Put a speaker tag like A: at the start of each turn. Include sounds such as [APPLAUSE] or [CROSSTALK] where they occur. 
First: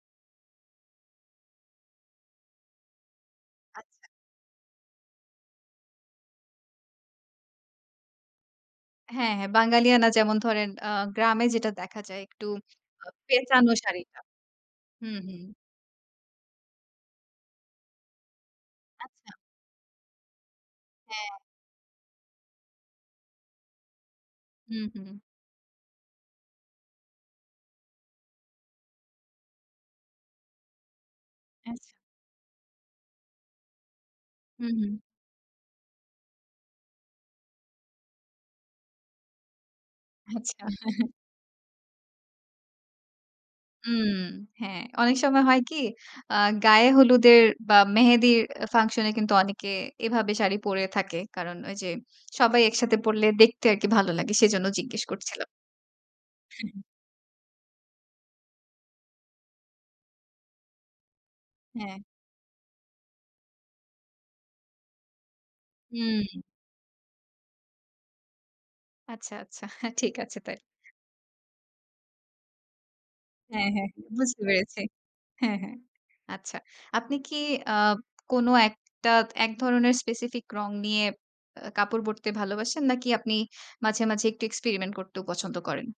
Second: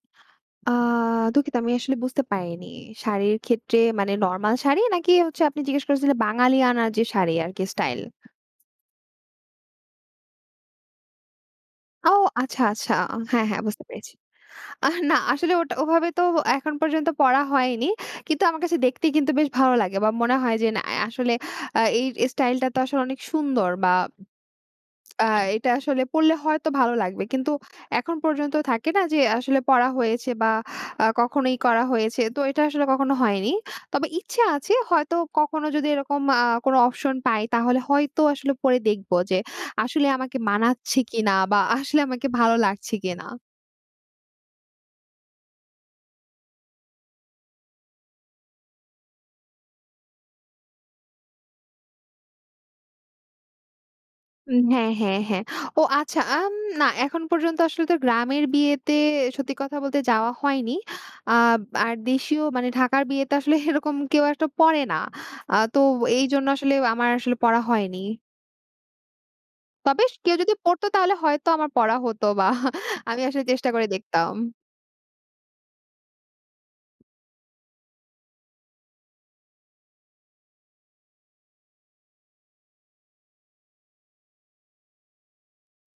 A: আ দুঃখিত আমি আসলে বুঝতে পারিনি। শাড়ির ক্ষেত্রে
B: আচ্ছা।
A: মানে নরমাল শাড়ি নাকি হচ্ছে আপনি জিজ্ঞেস করেছিলেন বাঙালিয়ানার যে শাড়ি আরকি স্টাইল?
B: হ্যাঁ, হ্যাঁ, বাঙালিয়ানা যেমন ধরেন আ গ্রামে যেটা দেখা
A: ও,
B: যায় একটু
A: আচ্ছা, আচ্ছা।
B: আ
A: আ হ্যাঁ, হ্যাঁ,
B: পেঁচানো
A: বুঝতে পেরেছি।
B: শাড়িটা।
A: আহ না
B: হুম, হুম।
A: আসলে ওটা ওভাবে তো এখন পর্যন্ত পরা হয়নি। কিন্তু আমার কাছে দেখতেই কিন্তু
B: আচ্ছা।
A: বেশ ভালো লাগে বা মনে হয় যে না, এ
B: হ্যাঁ।
A: আসলে আ এই স্টাইলটা তো আসলে অনেক সুন্দর বা [SMACKS LIPS]
B: হুম, হুম।
A: আ এটা আসলে পড়লে হয়তো ভালো লাগবে। কিন্তু এখন পর্যন্ত থাকে না? যে আসলে পরা হয়েছে বা আ কখনো ই করা
B: আচ্ছা।
A: হয়েছে। তো এটা আসলে কখনো হয়নি। তবে ইচ্ছে
B: হুম,
A: আছে
B: হুম।
A: হয়তো কখনো যদি এরকম আ কোনো অপশন পাই তাহলে হয়তো আসলে পরে দেখব যে আসলে আমাকে
B: আচ্ছা।
A: মানাচ্ছে
B: [CHUCKLES]
A: কিনা বা আসলে আমাকে ভালো লাগছে কিনা।
B: উম হ্যাঁ, অনেক সময় হয় কি? আ গায়ে হলুদের বা মেহেদির আ function এ কিন্তু অনেকে এভাবে শাড়ি পড়ে থাকে। কারণ ওইযে সবাই একসাথে পড়লে দেখতে আরকি ভালো লাগে।
A: উম
B: সেজন্য
A: হ্যাঁ,
B: জিজ্ঞেস
A: হ্যাঁ, হ্যাঁ।
B: করছিলাম।
A: ও আচ্ছা, আম
B: [CHUCKLES]
A: না এখন পর্যন্ত আসলে তো গ্রামের বিয়েতে সত্যি কথা বলতে যাওয়া হয়নি। আব আর
B: হ্যাঁ।
A: দেশীয় মানে ঢাকার বিয়েতে আসলে এরকম কেউ একটা পরে না। আ তো
B: উম
A: এইজন্য আসলে আমার আসলে পরা হয়নি।
B: আচ্ছা, আচ্ছা। হা
A: তবে
B: ঠিক
A: সে কেউ
B: আছে
A: যদি
B: তাইলে।
A: পড়তো তাহলে হয়তো আমার পড়া হয়তোবা [CHUCKLES] আমি আসলে চেষ্টা
B: হ্যাঁ,
A: করে
B: হ্যাঁ। বুঝতে
A: দেখতাম।
B: পেরেছি। হ্যাঁ, হ্যাঁ। আচ্ছা। আপনি কি আ কোন একটা এক ধরনের specific রং নিয়ে আ কাপড় পরতে ভালোবাসেন নাকি আপনি মাঝে, মাঝে একটু experiment করতেও পছন্দ করেন?